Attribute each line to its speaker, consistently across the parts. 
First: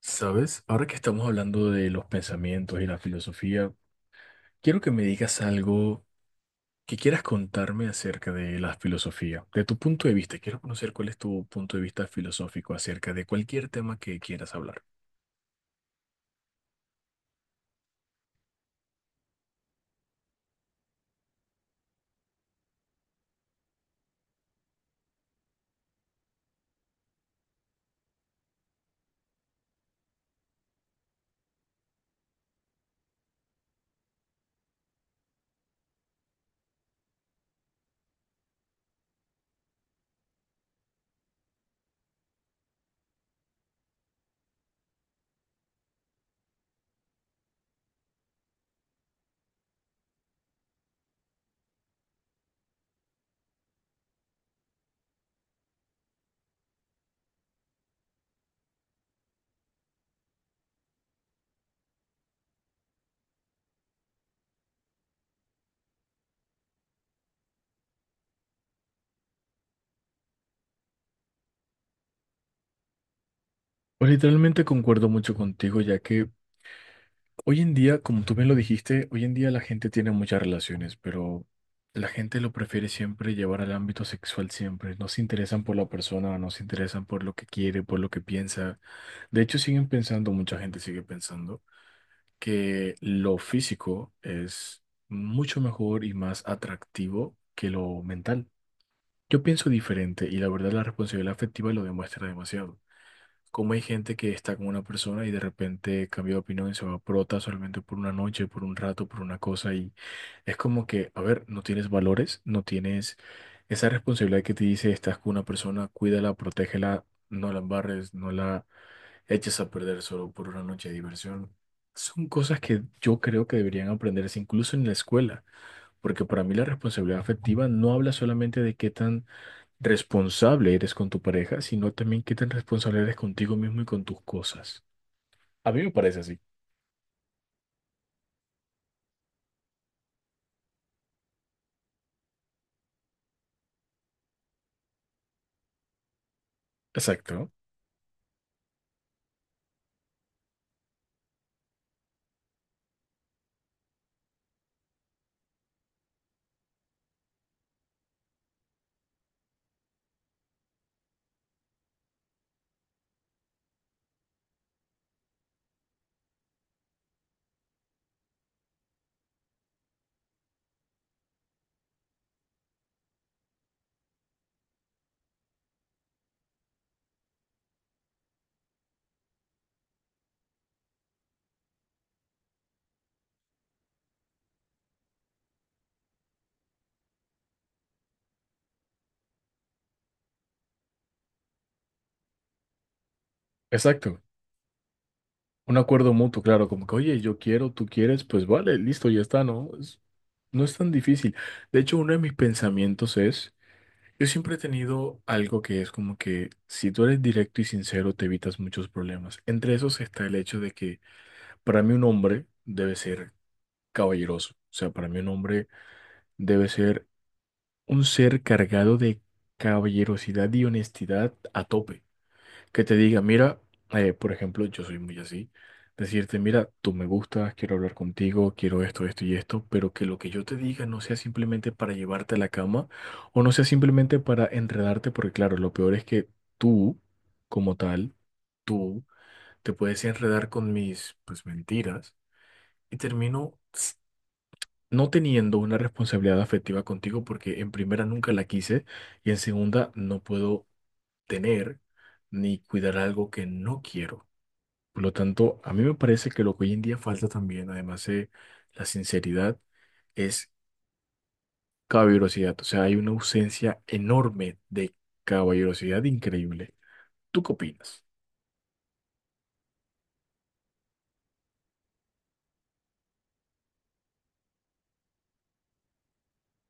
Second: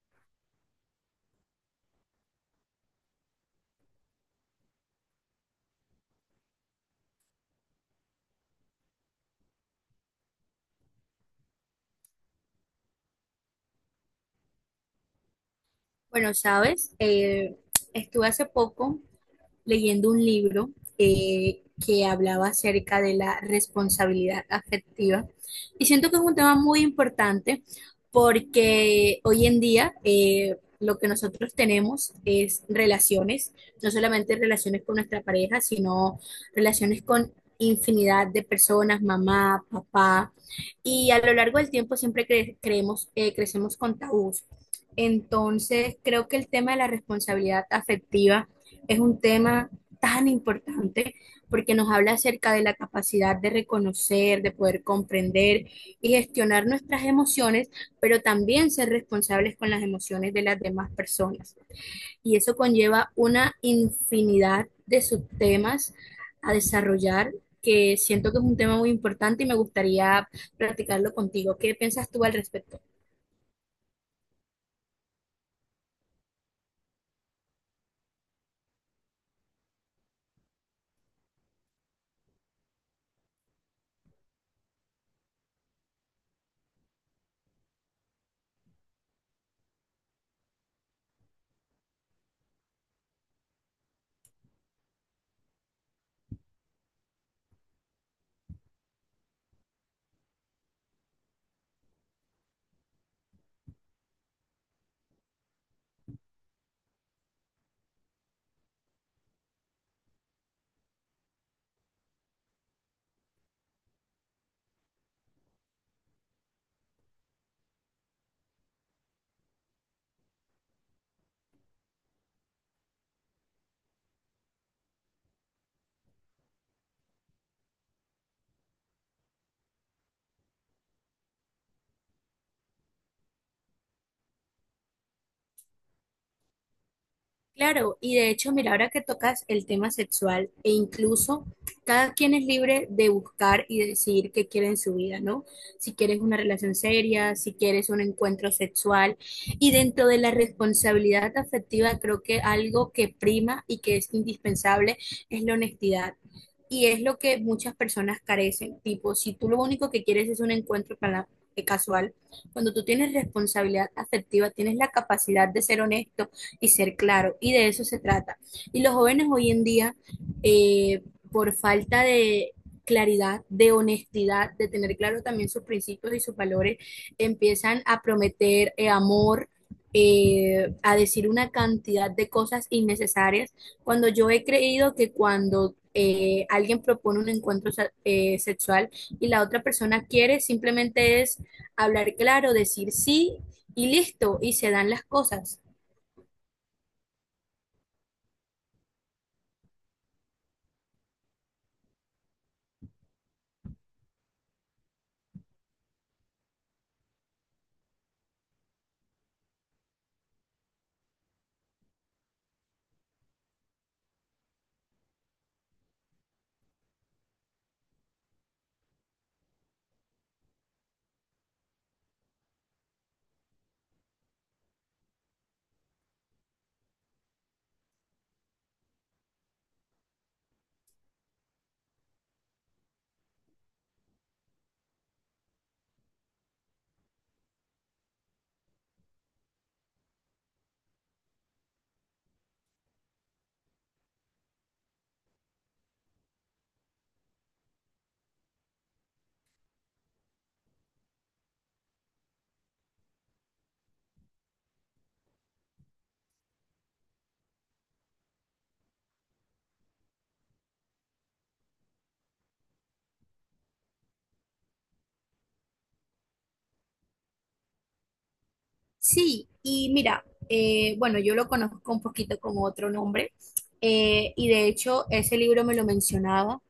Speaker 1: ¿Sabes? Ahora que estamos hablando de los pensamientos y la filosofía, quiero que me digas algo que quieras contarme acerca de la filosofía, de tu punto de vista. Quiero conocer cuál es tu punto de vista filosófico acerca de cualquier tema que quieras hablar.
Speaker 2: Bueno, sabes, estuve hace poco, leyendo un libro que hablaba acerca de la responsabilidad afectiva y siento que es un tema muy importante porque hoy en día lo que nosotros tenemos es relaciones, no solamente relaciones con nuestra pareja, sino relaciones con infinidad de personas, mamá, papá, y a lo largo del tiempo siempre creemos, crecemos con tabús. Entonces, creo que el tema de la responsabilidad afectiva es un tema tan importante porque nos habla acerca de la capacidad de reconocer, de poder comprender y gestionar nuestras emociones, pero también ser responsables con las emociones de las demás personas. Y eso conlleva una infinidad de subtemas a desarrollar que siento que es un tema muy importante y me gustaría platicarlo contigo. ¿Qué piensas tú al respecto?
Speaker 1: Pues literalmente concuerdo mucho contigo, ya que hoy en día, como tú bien lo dijiste, hoy en día la gente tiene muchas relaciones, pero la gente lo prefiere siempre llevar al ámbito sexual siempre. No se interesan por la persona, no se interesan por lo que quiere, por lo que piensa. De hecho, siguen pensando, mucha gente sigue pensando, que lo físico es mucho mejor y más atractivo que lo mental. Yo pienso diferente y la verdad la responsabilidad afectiva lo demuestra demasiado. Como hay gente que está con una persona y de repente cambia de opinión y se va por otra solamente por una noche, por un rato, por una cosa y es como que, a ver, no tienes valores, no tienes esa responsabilidad que te dice, estás con una persona, cuídala, protégela, no la embarres, no la eches a perder solo por una noche de diversión. Son cosas que yo creo que deberían aprenderse incluso en la escuela, porque para mí la responsabilidad afectiva no habla solamente de qué tan responsable eres con tu pareja, sino también qué tan responsable eres contigo mismo y con tus cosas. A mí me parece así.
Speaker 2: Claro, y de hecho, mira, ahora que tocas el tema sexual, e incluso cada quien es libre de buscar y decidir qué quiere en su vida, ¿no? Si quieres una relación seria,
Speaker 1: Exacto,
Speaker 2: si quieres un encuentro sexual. Y dentro de la responsabilidad afectiva, creo que algo que prima y que es indispensable es la honestidad. Y es lo que muchas personas carecen. Tipo, si tú lo único que quieres es un encuentro casual, cuando tú tienes responsabilidad afectiva, tienes la capacidad de ser honesto y ser claro. Y de eso se trata. Y los jóvenes hoy en día, eh, por falta de claridad, de honestidad, de tener claro también sus principios y sus valores, empiezan a prometer amor, a decir una cantidad de cosas innecesarias, cuando yo he creído que cuando alguien propone un encuentro sexual y la otra persona quiere, simplemente es hablar claro, decir sí y
Speaker 1: exacto.
Speaker 2: listo, y se dan las cosas.
Speaker 1: Un acuerdo mutuo, claro, como que, oye, yo quiero, tú quieres, pues vale, listo, ya está, ¿no? No es tan difícil. De hecho, uno de mis pensamientos es, yo siempre he tenido algo que es como que si tú eres directo y sincero, te evitas muchos problemas. Entre esos está el hecho de que para mí un hombre debe ser caballeroso. O sea, para mí un hombre debe ser un ser cargado de caballerosidad y honestidad a tope. Que te diga, mira, por ejemplo, yo soy muy así. Decirte, mira, tú me gustas, quiero hablar contigo, quiero esto, esto y esto, pero que lo que yo te diga no sea simplemente para llevarte a la cama o no sea simplemente para enredarte, porque claro, lo peor es que tú, como tal, tú te puedes enredar con mis, pues, mentiras y termino no teniendo una responsabilidad afectiva contigo, porque en primera nunca la quise y en segunda no puedo tener ni cuidar algo que no quiero. Por lo tanto, a mí me parece que lo que hoy en día falta también, además de la sinceridad, es caballerosidad. O sea, hay una ausencia enorme de caballerosidad increíble. ¿Tú qué opinas?
Speaker 2: Sí, y mira, bueno, yo lo conozco un poquito con otro nombre, y de hecho ese libro me lo mencionaba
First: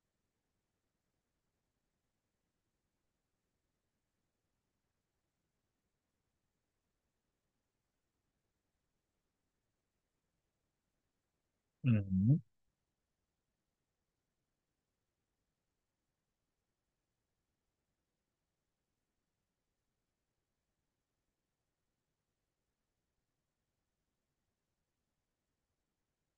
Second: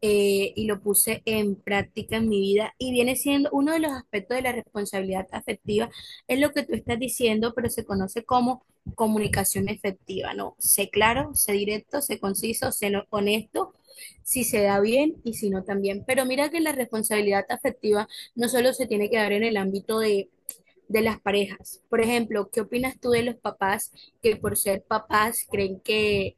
Speaker 2: eh, y lo puse en práctica en mi vida, y viene siendo uno de los aspectos de la responsabilidad afectiva, es lo que tú estás diciendo, pero se conoce como comunicación efectiva, ¿no? Sé claro, sé directo, sé conciso, sé honesto. Si se da bien y si no también. Pero mira que la responsabilidad afectiva no solo se tiene que dar en el ámbito de las parejas. Por ejemplo, ¿qué opinas tú de los papás que por ser papás creen que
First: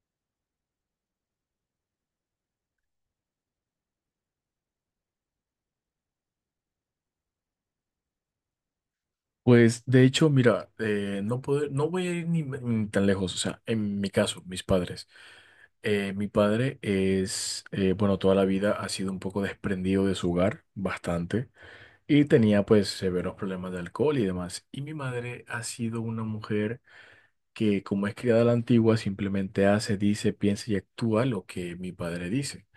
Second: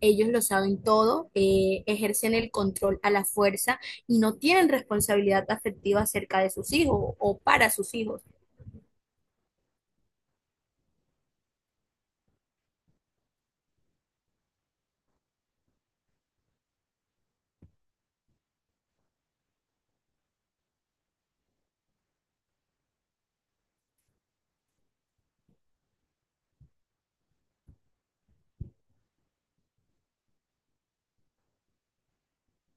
Speaker 2: ellos lo saben todo, ejercen el control a la fuerza y no tienen responsabilidad afectiva acerca de sus hijos o para sus hijos?
Speaker 1: Pues de hecho, mira, no puedo, no voy a ir ni tan lejos, o sea, en mi caso, mis padres. Mi padre es, bueno, toda la vida ha sido un poco desprendido de su hogar, bastante, y tenía pues severos problemas de alcohol y demás. Y mi madre ha sido una mujer que, como es criada a la antigua, simplemente hace, dice, piensa y actúa lo que mi padre dice.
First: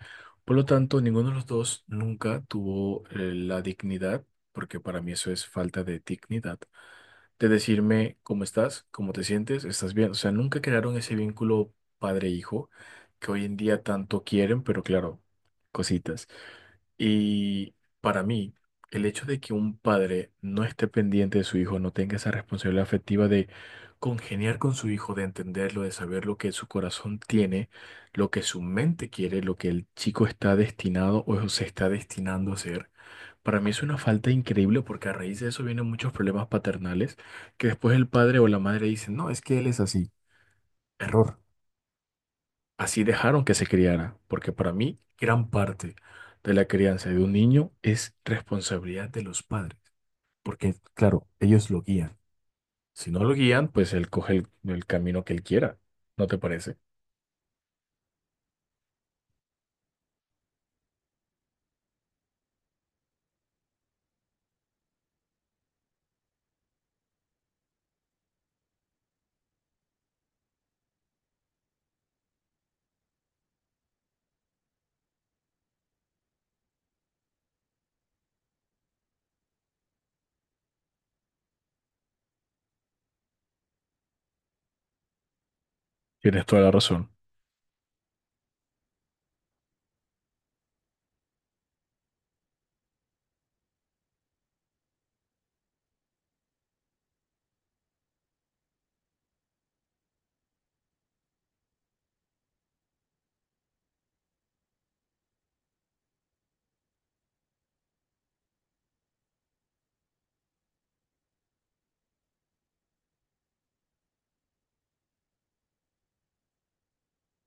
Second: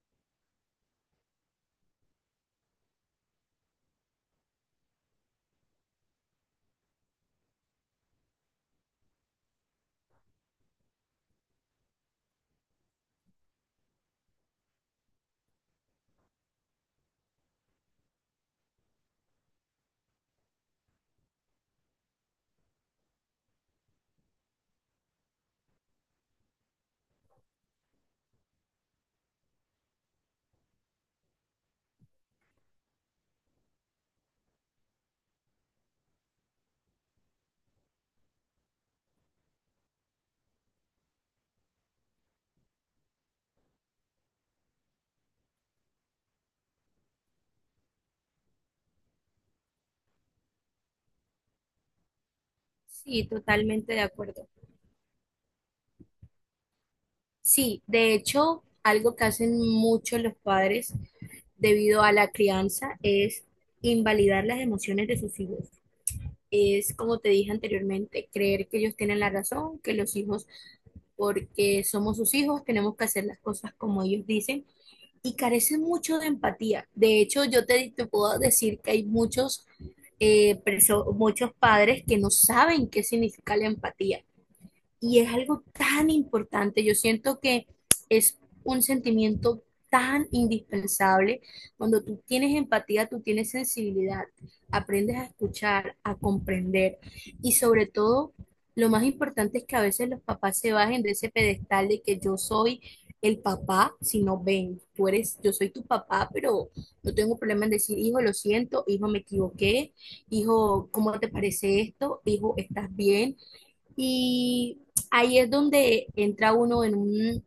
Speaker 1: Por lo tanto, ninguno de los dos nunca tuvo, la dignidad, porque para mí eso es falta de dignidad de decirme cómo estás, cómo te sientes, estás bien. O sea, nunca crearon ese vínculo padre-hijo que hoy en día tanto quieren, pero claro, cositas. Y para mí, el hecho de que un padre no esté pendiente de su hijo, no tenga esa responsabilidad afectiva de congeniar con su hijo, de entenderlo, de saber lo que su corazón tiene, lo que su mente quiere, lo que el chico está destinado o se está destinando a ser para mí es una falta increíble porque a raíz de eso vienen muchos problemas paternales que después el padre o la madre dicen, no, es que él es así. Error. Así dejaron que se criara, porque para mí gran parte de la crianza de un niño es responsabilidad de los padres, porque claro, ellos lo guían. Si no
Speaker 2: Sí,
Speaker 1: lo guían, pues
Speaker 2: totalmente de
Speaker 1: él coge el,
Speaker 2: acuerdo.
Speaker 1: el camino que él quiera. ¿No te parece?
Speaker 2: Sí, de hecho, algo que hacen mucho los padres debido a la crianza es invalidar las emociones de sus hijos. Es, como te dije anteriormente, creer que ellos tienen la razón, que los hijos, porque somos sus hijos, tenemos que hacer las cosas como ellos dicen y carecen mucho de empatía. De hecho, te puedo decir que hay muchos, muchos padres que no saben qué significa la empatía y es algo tan
Speaker 1: Tienes toda la
Speaker 2: importante. Yo
Speaker 1: razón.
Speaker 2: siento que es un sentimiento tan indispensable. Cuando tú tienes empatía, tú tienes sensibilidad, aprendes a escuchar, a comprender y sobre todo, lo más importante es que a veces los papás se bajen de ese pedestal de que yo soy el papá, si no ven, tú eres, yo soy tu papá, pero no tengo problema en decir, hijo, lo siento, hijo, me equivoqué, hijo, ¿cómo te parece esto? Hijo, ¿estás bien? Y ahí es donde entra uno en un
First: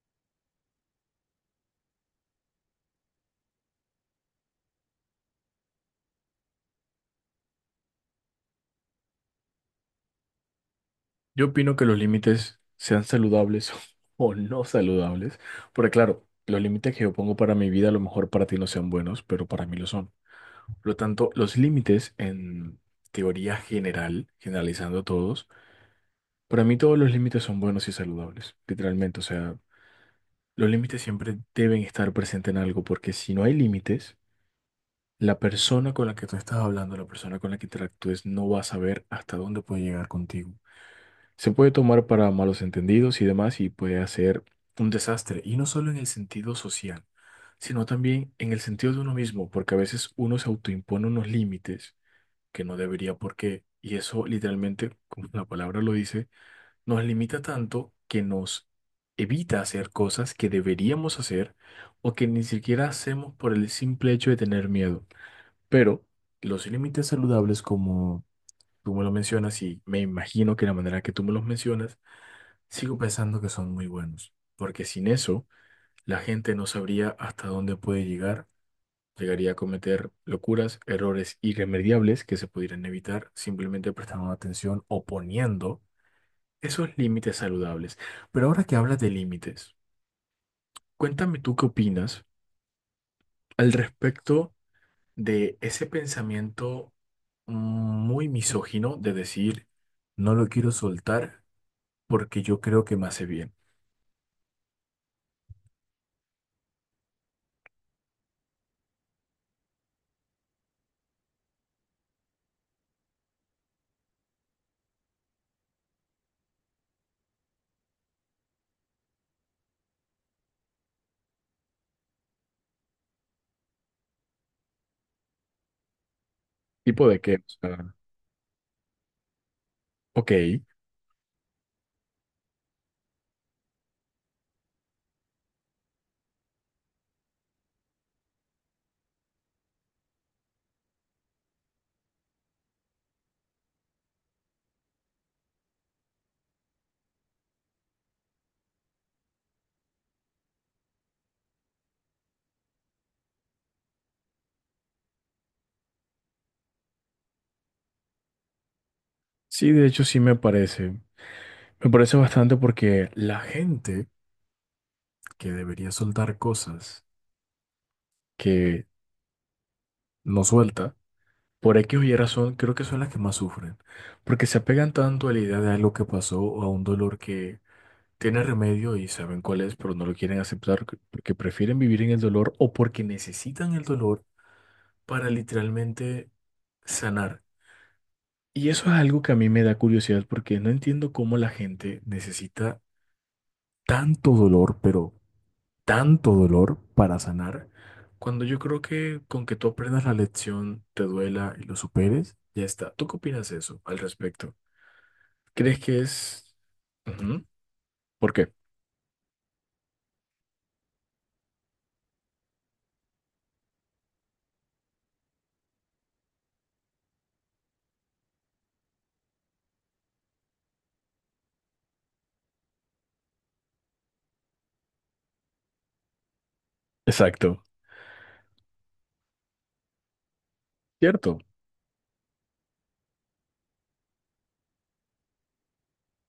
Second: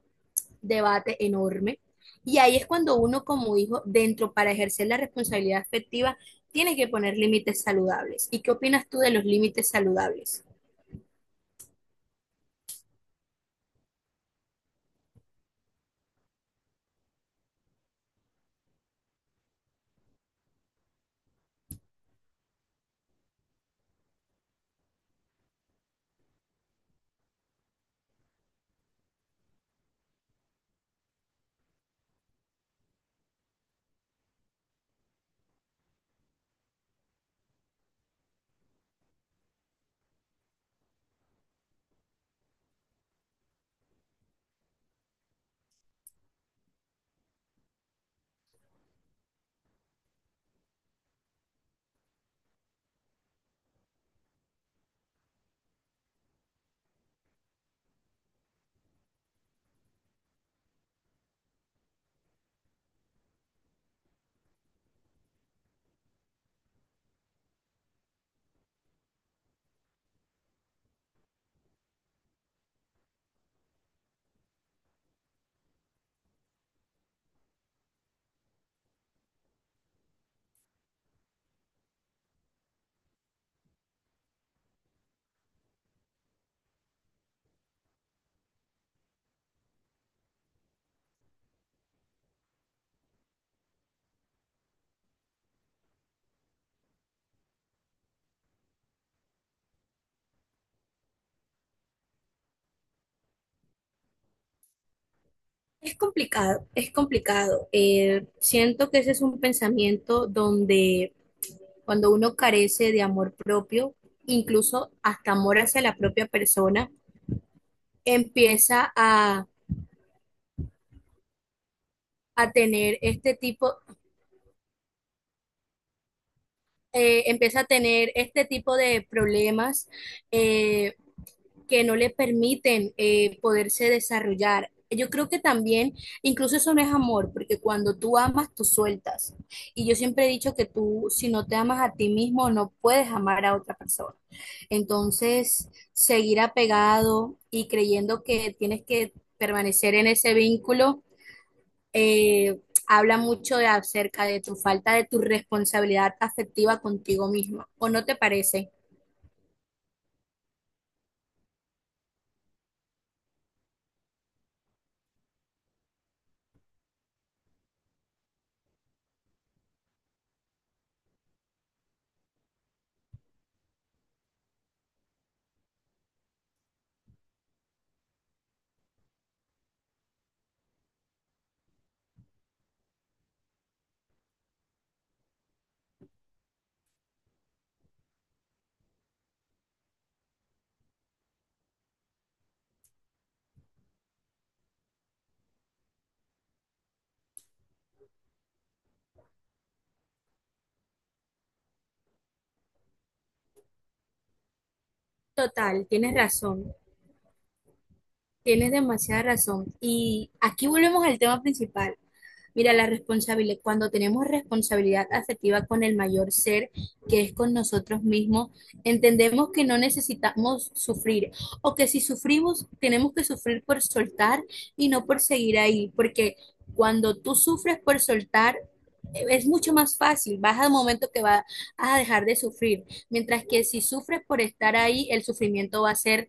Speaker 2: debate enorme. Y ahí es cuando uno como hijo, dentro para ejercer la responsabilidad afectiva, tiene que poner límites saludables. ¿Y qué opinas tú de los límites saludables?
Speaker 1: Yo opino que los límites sean saludables o no saludables, porque claro, los límites que yo pongo para mi vida a lo mejor para ti no sean buenos, pero para mí lo son. Por lo tanto, los límites en teoría general, generalizando todos, para mí todos los límites son buenos y saludables, literalmente. O sea, los límites siempre deben estar presentes en algo, porque si no hay límites, la persona con la que tú estás hablando, la persona con la que interactúes, no va a saber hasta dónde puede llegar contigo. Se puede tomar para malos entendidos y demás y puede hacer un desastre. Y no solo en el sentido social, sino también en el sentido de uno mismo, porque a veces uno se autoimpone unos límites que no debería por qué. Y eso literalmente, como la palabra lo dice, nos limita tanto que nos evita hacer cosas que deberíamos hacer o que ni siquiera hacemos por el simple hecho de tener miedo. Pero los límites saludables, como tú me lo mencionas y me imagino que la manera que tú me los mencionas, sigo pensando que son muy buenos, porque sin eso la gente no sabría hasta dónde puede llegar, llegaría a cometer locuras, errores irremediables que se pudieran evitar simplemente prestando atención o poniendo esos límites saludables. Pero ahora que hablas de límites, cuéntame tú qué opinas al respecto de ese pensamiento muy misógino de decir, no lo quiero soltar porque yo creo que me hace bien.
Speaker 2: Es complicado, es complicado. Siento que ese es un pensamiento donde cuando uno carece de amor propio, incluso hasta amor hacia la propia persona, empieza a tener este tipo…
Speaker 1: ¿Tipo de qué? O
Speaker 2: empieza a
Speaker 1: sea,
Speaker 2: tener este tipo de problemas
Speaker 1: ok.
Speaker 2: eh, que no le permiten poderse desarrollar. Yo creo que también, incluso eso no es amor, porque cuando tú amas, tú sueltas. Y yo siempre he dicho que tú, si no te amas a ti mismo, no puedes amar a otra persona. Entonces, seguir apegado y creyendo que tienes que permanecer en ese vínculo eh, habla mucho de acerca de tu falta de tu responsabilidad afectiva contigo misma, ¿o no te parece?
Speaker 1: Sí, de hecho sí me parece. Me parece bastante porque la gente que debería soltar cosas que no suelta, por X o Y razón, creo que son las que más sufren. Porque se apegan tanto a la idea de algo que pasó o a un dolor que tiene remedio y saben cuál es, pero no lo quieren aceptar porque prefieren vivir en el dolor o porque necesitan el dolor para literalmente sanar. Y eso es algo que a mí me da curiosidad porque no entiendo cómo la gente necesita tanto dolor, pero tanto dolor para sanar, cuando yo creo que con que tú aprendas la lección, te duela y lo superes, ya está. ¿Tú qué opinas de eso al respecto? ¿Crees
Speaker 2: Total,
Speaker 1: que
Speaker 2: tienes
Speaker 1: es...
Speaker 2: razón,
Speaker 1: Ujú. ¿Por qué?
Speaker 2: tienes demasiada razón. Y aquí volvemos al tema principal. Mira, la responsabilidad, cuando tenemos responsabilidad afectiva con el mayor ser, que es con nosotros mismos, entendemos que no necesitamos sufrir o que si sufrimos, tenemos que sufrir por soltar y no por seguir ahí, porque cuando tú
Speaker 1: Exacto.
Speaker 2: sufres por soltar, es mucho más fácil, vas al momento que
Speaker 1: Cierto.
Speaker 2: vas a dejar de sufrir, mientras que si sufres por estar ahí, el sufrimiento va a ser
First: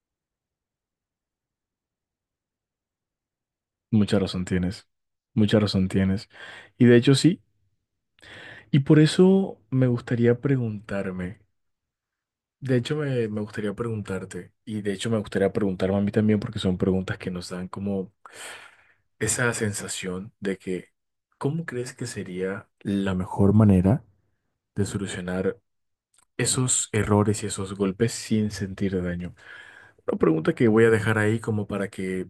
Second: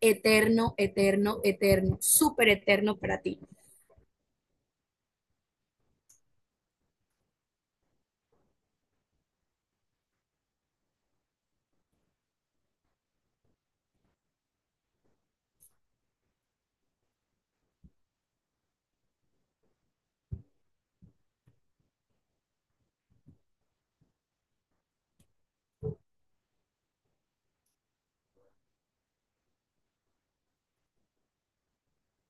Speaker 2: eterno, eterno, eterno, súper eterno para ti.
Speaker 1: Mucha razón tienes. Mucha razón tienes. Y de hecho sí. Y por eso me gustaría preguntarme. De hecho me gustaría preguntarte. Y de hecho me gustaría preguntarme a mí también porque son preguntas que nos dan como esa sensación de que, ¿cómo crees que sería la mejor manera de solucionar esos errores y esos golpes sin sentir daño? Una pregunta que voy a dejar ahí como para que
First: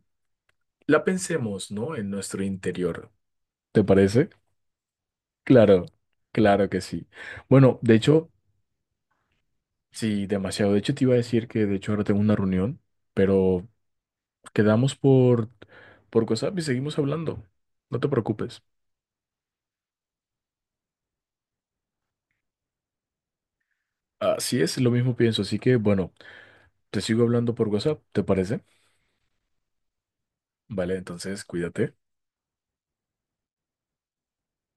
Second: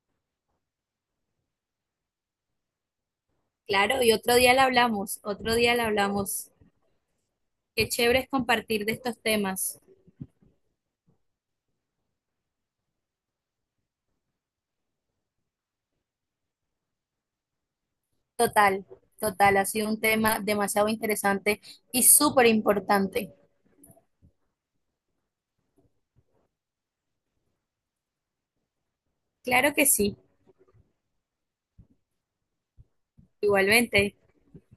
Speaker 1: la pensemos, ¿no? En nuestro interior. ¿Te
Speaker 2: Claro, y
Speaker 1: parece?
Speaker 2: otro día la hablamos, otro día
Speaker 1: Claro,
Speaker 2: la hablamos.
Speaker 1: claro que sí. Bueno,
Speaker 2: Qué
Speaker 1: de
Speaker 2: chévere es
Speaker 1: hecho,
Speaker 2: compartir de estos temas.
Speaker 1: sí, demasiado. De hecho, te iba a decir que de hecho ahora tengo una reunión, pero quedamos por WhatsApp y seguimos hablando. No te preocupes.
Speaker 2: Total, total, ha sido un tema demasiado interesante y súper importante.
Speaker 1: Así es, lo mismo pienso. Así que, bueno. Te sigo hablando por WhatsApp, ¿te parece?
Speaker 2: Claro que sí,
Speaker 1: Vale, entonces cuídate.
Speaker 2: igualmente.